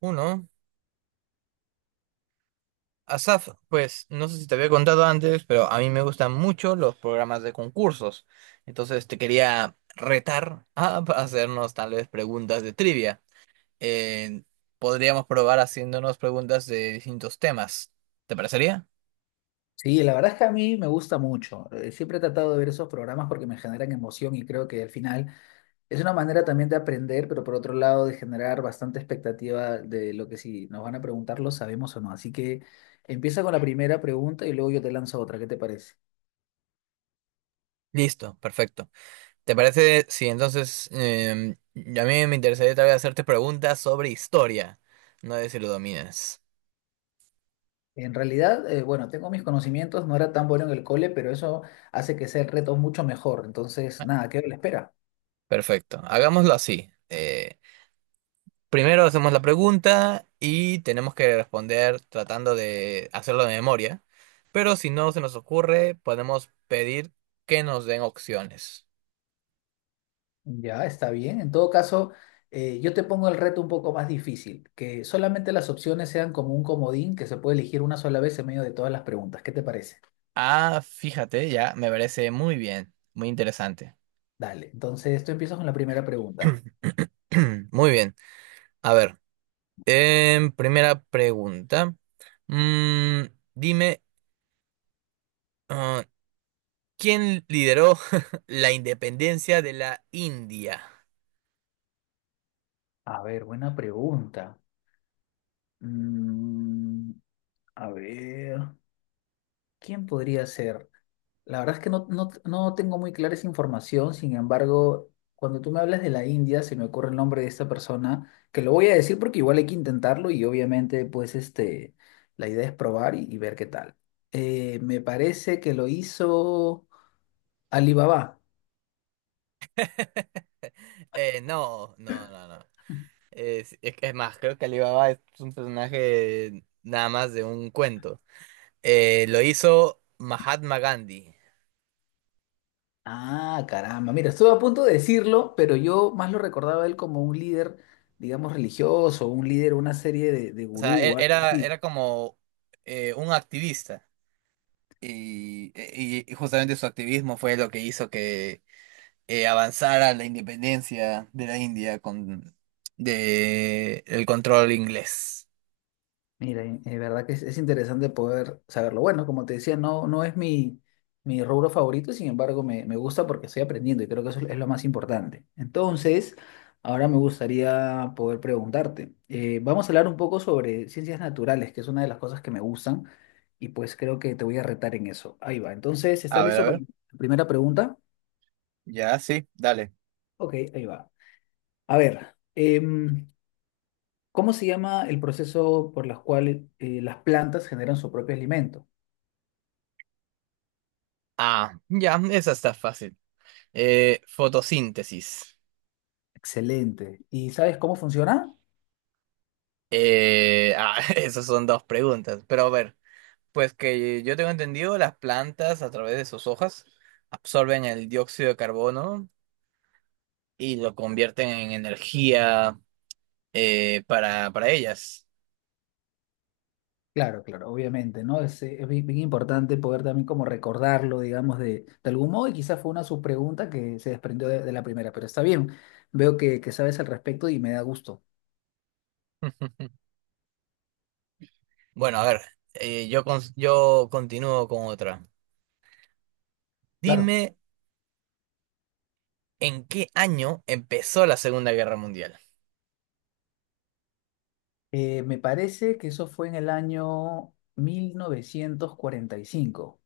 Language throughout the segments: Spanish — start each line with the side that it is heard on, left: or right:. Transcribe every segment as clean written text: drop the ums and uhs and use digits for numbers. right: Uno, Asaf, pues no sé si te había contado antes, pero a mí me gustan mucho los programas de concursos. Entonces te quería retar a hacernos tal vez preguntas de trivia. Eh, Podríamos probar haciéndonos preguntas de distintos temas. ¿Te parecería?
left: Sí, la verdad es que a mí me gusta mucho. Siempre he tratado de ver esos programas porque me generan emoción y creo que al final es una manera también de aprender, pero por otro lado de generar bastante expectativa de lo que si nos van a preguntar lo sabemos o no. Así que empieza con la primera pregunta y luego yo te lanzo otra. ¿Qué te parece?
right: Listo, perfecto. ¿Te parece? Sí, entonces a mí me interesaría tal vez hacerte preguntas sobre historia. No sé si lo dominas.
left: En realidad, bueno, tengo mis conocimientos, no era tan bueno en el cole, pero eso hace que sea el reto mucho mejor. Entonces, nada, quedo a la espera.
right: Perfecto, hagámoslo así. Primero hacemos la pregunta y tenemos que responder tratando de hacerlo de memoria, pero si no se nos ocurre, podemos pedir que nos den opciones.
left: Ya, está bien. En todo caso, yo te pongo el reto un poco más difícil, que solamente las opciones sean como un comodín que se puede elegir una sola vez en medio de todas las preguntas. ¿Qué te parece?
right: Ah, fíjate, ya me parece muy bien, muy interesante.
left: Dale, entonces tú empiezas con la primera pregunta.
right: Muy bien, a ver, primera pregunta. Mm, dime, ah, ¿quién lideró la independencia de la India?
left: A ver, buena pregunta. Mm, a ver. ¿Quién podría ser? La verdad es que no, no, no tengo muy clara esa información, sin embargo, cuando tú me hablas de la India, se me ocurre el nombre de esta persona, que lo voy a decir porque igual hay que intentarlo y obviamente pues este, la idea es probar y ver qué tal. Me parece que lo hizo Alibaba.
right: No, no, no, no. Es que es más, creo que Alibaba es un personaje nada más de un cuento. Lo hizo Mahatma Gandhi.
left: Ah, caramba, mira, estuve a punto de decirlo, pero yo más lo recordaba a él como un líder, digamos, religioso, un líder, una serie de
right: O sea,
left: gurú o algo
right: era,
left: así.
right: era como un activista. Y justamente su activismo fue lo que hizo que avanzara la independencia de la India con de el control inglés.
left: Mira, es verdad que es interesante poder saberlo. Bueno, como te decía, no, no es mi, mi rubro favorito, sin embargo, me gusta porque estoy aprendiendo y creo que eso es lo más importante. Entonces, ahora me gustaría poder preguntarte. Vamos a hablar un poco sobre ciencias naturales, que es una de las cosas que me gustan, y pues creo que te voy a retar en eso. Ahí va. Entonces,
right: A
left: ¿estás
right: ver, a
left: listo para
right: ver.
left: la primera pregunta?
right: Ya, sí, dale.
left: Ok, ahí va. A ver, ¿cómo se llama el proceso por el cual las plantas generan su propio alimento?
right: Ah, ya, esa está fácil. Fotosíntesis.
left: Excelente. ¿Y sabes cómo funciona?
right: Esas son dos preguntas. Pero a ver, pues que yo tengo entendido, las plantas a través de sus hojas absorben el dióxido de carbono y lo convierten en energía para ellas.
left: Claro, claro, obviamente, ¿no? Es bien, bien importante poder también como recordarlo, digamos, de algún modo, y quizás fue una subpregunta que se desprendió de la primera, pero está bien, veo que sabes al respecto y me da gusto.
right: Bueno, a ver, yo continúo con otra.
left: Claro.
right: Dime, ¿en qué año empezó la Segunda Guerra Mundial?
left: Me parece que eso fue en el año 1945.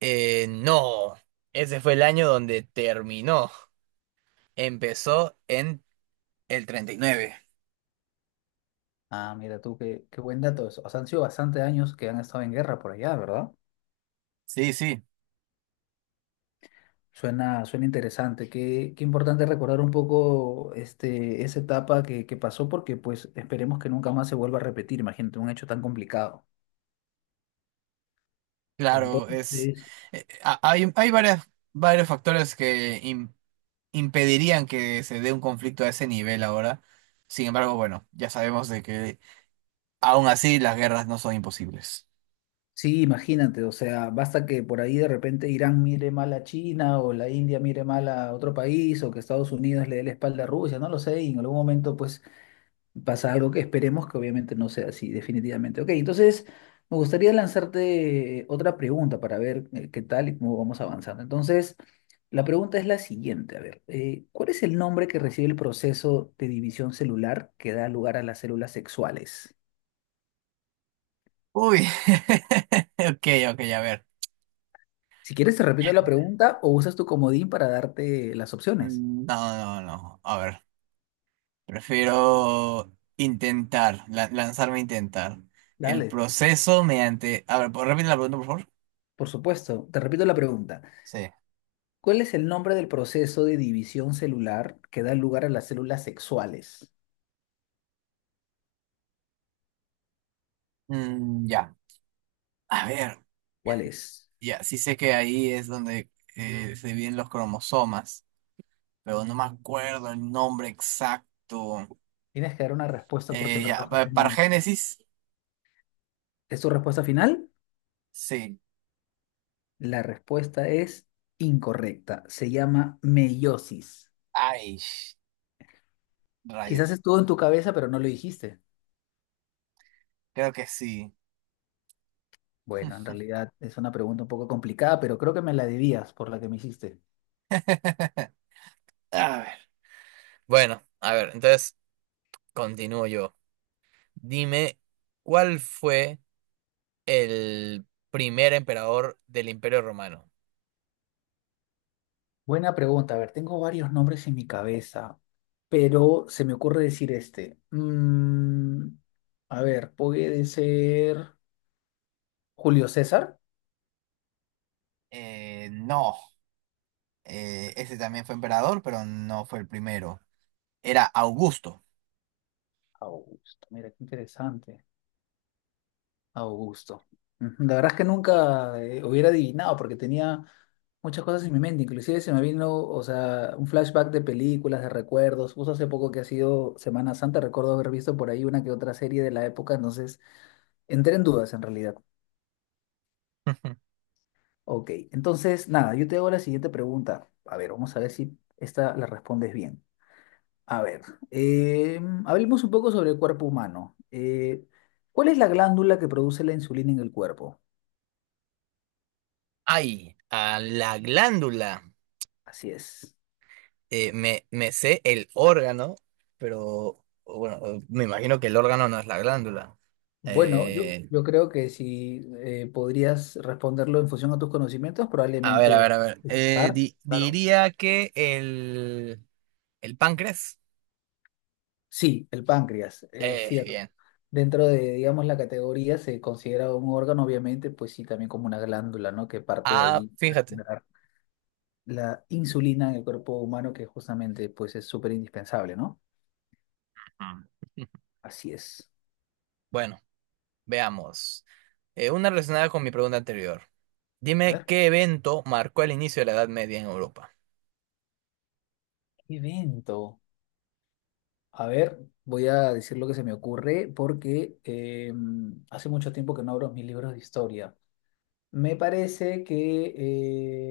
right: No, ese fue el año donde terminó. Empezó en el 39.
left: Ah, mira tú, qué buen dato eso. O sea, han sido bastantes años que han estado en guerra por allá, ¿verdad?
right: Sí, sí.
left: Suena, suena interesante. Qué importante recordar un poco este, esa etapa que pasó porque pues esperemos que nunca más se vuelva a repetir, imagínate, un hecho tan complicado.
right: Claro, es
left: Entonces,
right: hay varios factores que impedirían que se dé un conflicto a ese nivel ahora. Sin embargo, bueno, ya sabemos de que aún así las guerras no son imposibles.
left: sí, imagínate, o sea, basta que por ahí de repente Irán mire mal a China o la India mire mal a otro país o que Estados Unidos le dé la espalda a Rusia, no lo sé, y en algún momento pues pasa algo que esperemos que obviamente no sea así, definitivamente. Ok, entonces me gustaría lanzarte otra pregunta para ver qué tal y cómo vamos avanzando. Entonces, la pregunta es la siguiente, a ver, ¿cuál es el nombre que recibe el proceso de división celular que da lugar a las células sexuales?
right: Uy, ok, ok, a ver.
left: Si quieres, te repito la pregunta o usas tu comodín para darte las opciones.
right: Mm, no, no, no, a ver. Prefiero lanzarme a intentar. El
left: Dale,
right: proceso mediante... A ver, ¿puedo repetir la pregunta, por favor?
left: por supuesto, te repito la pregunta.
right: Sí.
left: ¿Cuál es el nombre del proceso de división celular que da lugar a las células sexuales?
right: Mm, ya. A ver.
left: ¿Cuál es?
right: Ya, sí sé que ahí es donde se dividen los cromosomas, pero no me acuerdo el nombre exacto.
left: Tienes que dar una respuesta porque el reloj está en
right: Para
left: mano.
right: Génesis,
left: ¿Es tu respuesta final?
right: sí.
left: La respuesta es incorrecta. Se llama meiosis.
right: Ay,
left: Quizás
right: rayos.
left: estuvo en tu cabeza, pero no lo dijiste.
right: Creo que sí.
left: Bueno, en realidad es una pregunta un poco complicada, pero creo que me la debías por la que me hiciste.
right: A ver. Bueno, a ver, entonces continúo yo. Dime, ¿cuál fue el primer emperador del Imperio Romano?
left: Buena pregunta. A ver, tengo varios nombres en mi cabeza, pero se me ocurre decir este. A ver, puede ser Julio César.
right: No, ese también fue emperador, pero no fue el primero. Era Augusto.
left: Augusto, mira, qué interesante. Augusto. Ujú, la verdad es que nunca hubiera adivinado porque tenía muchas cosas en mi mente. Inclusive se me vino, o sea, un flashback de películas, de recuerdos. Justo hace poco que ha sido Semana Santa, recuerdo haber visto por ahí una que otra serie de la época. Entonces, entré en dudas en realidad. Ok, entonces, nada, yo te hago la siguiente pregunta. A ver, vamos a ver si esta la respondes bien. A ver, hablemos un poco sobre el cuerpo humano. ¿Cuál es la glándula que produce la insulina en el cuerpo?
right: Ay, a la glándula.
left: Así es.
right: Me sé el órgano, pero bueno, me imagino que el órgano no es la glándula.
left: Bueno, yo,
right: Eh,
left: yo creo que si podrías responderlo en función a tus conocimientos, probablemente
right: a ver.
left: estar, claro.
right: Diría que el páncreas.
left: Sí, el páncreas, es cierto.
right: Bien.
left: Dentro de, digamos, la categoría se considera un órgano, obviamente, pues sí, también como una glándula, ¿no? Que parte de
right: Ah,
left: ahí para
right: fíjate.
left: generar la insulina en el cuerpo humano, que justamente, pues es súper indispensable, ¿no?
right: Mm.
left: Así es.
right: Bueno, veamos. Una relacionada con mi pregunta anterior.
left: A
right: Dime
left: ver,
right: qué evento marcó el inicio de la Edad Media en Europa.
left: ¿qué evento? A ver, voy a decir lo que se me ocurre porque hace mucho tiempo que no abro mis libros de historia. Me parece que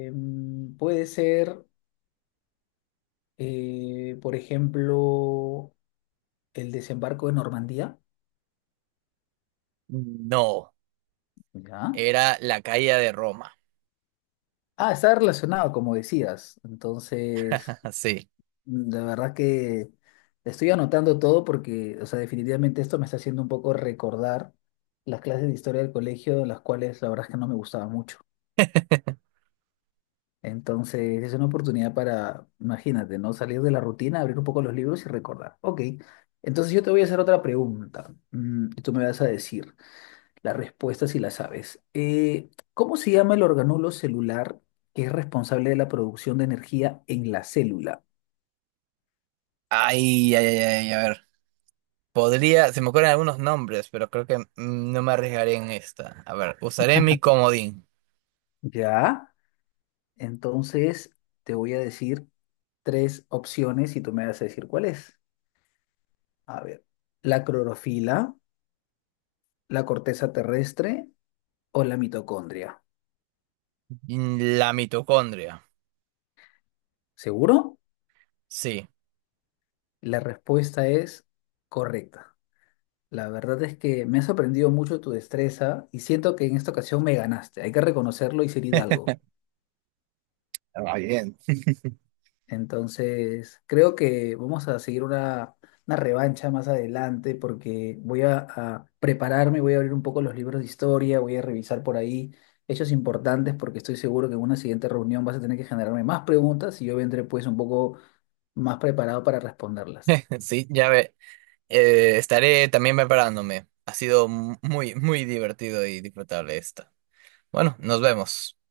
left: eh, puede ser, por ejemplo, el desembarco de Normandía.
right: No,
left: ¿Ya?
right: era la caída de Roma.
left: Ah, está relacionado, como decías. Entonces,
right: Sí.
left: la verdad que estoy anotando todo porque, o sea, definitivamente esto me está haciendo un poco recordar las clases de historia del colegio, las cuales la verdad es que no me gustaban mucho. Entonces es una oportunidad para, imagínate, ¿no? Salir de la rutina, abrir un poco los libros y recordar. Ok, entonces yo te voy a hacer otra pregunta y tú me vas a decir la respuesta si la sabes. ¿Cómo se llama el organulo celular que es responsable de la producción de energía en la célula?
right: Ay, ay, ay, ay, a ver. Podría, se me ocurren algunos nombres, pero creo que no me arriesgaré en esta. A ver, usaré mi comodín.
left: ¿Ya? Entonces te voy a decir tres opciones y tú me vas a decir cuál es. A ver, la clorofila, la corteza terrestre o la mitocondria.
right: Mm, la mitocondria.
left: ¿Seguro?
right: Sí.
left: La respuesta es correcta. La verdad es que me ha sorprendido mucho tu destreza y siento que en esta ocasión me ganaste. Hay que reconocerlo y ser hidalgo.
right: Ah, bien.
left: Entonces, creo que vamos a seguir una revancha más adelante porque voy a prepararme, voy a abrir un poco los libros de historia, voy a revisar por ahí hechos importantes porque estoy seguro que en una siguiente reunión vas a tener que generarme más preguntas y yo vendré pues un poco más preparado para responderlas.
right: Sí, ya ve. Estaré también preparándome. Ha sido muy, muy divertido y disfrutable esta. Bueno, nos vemos.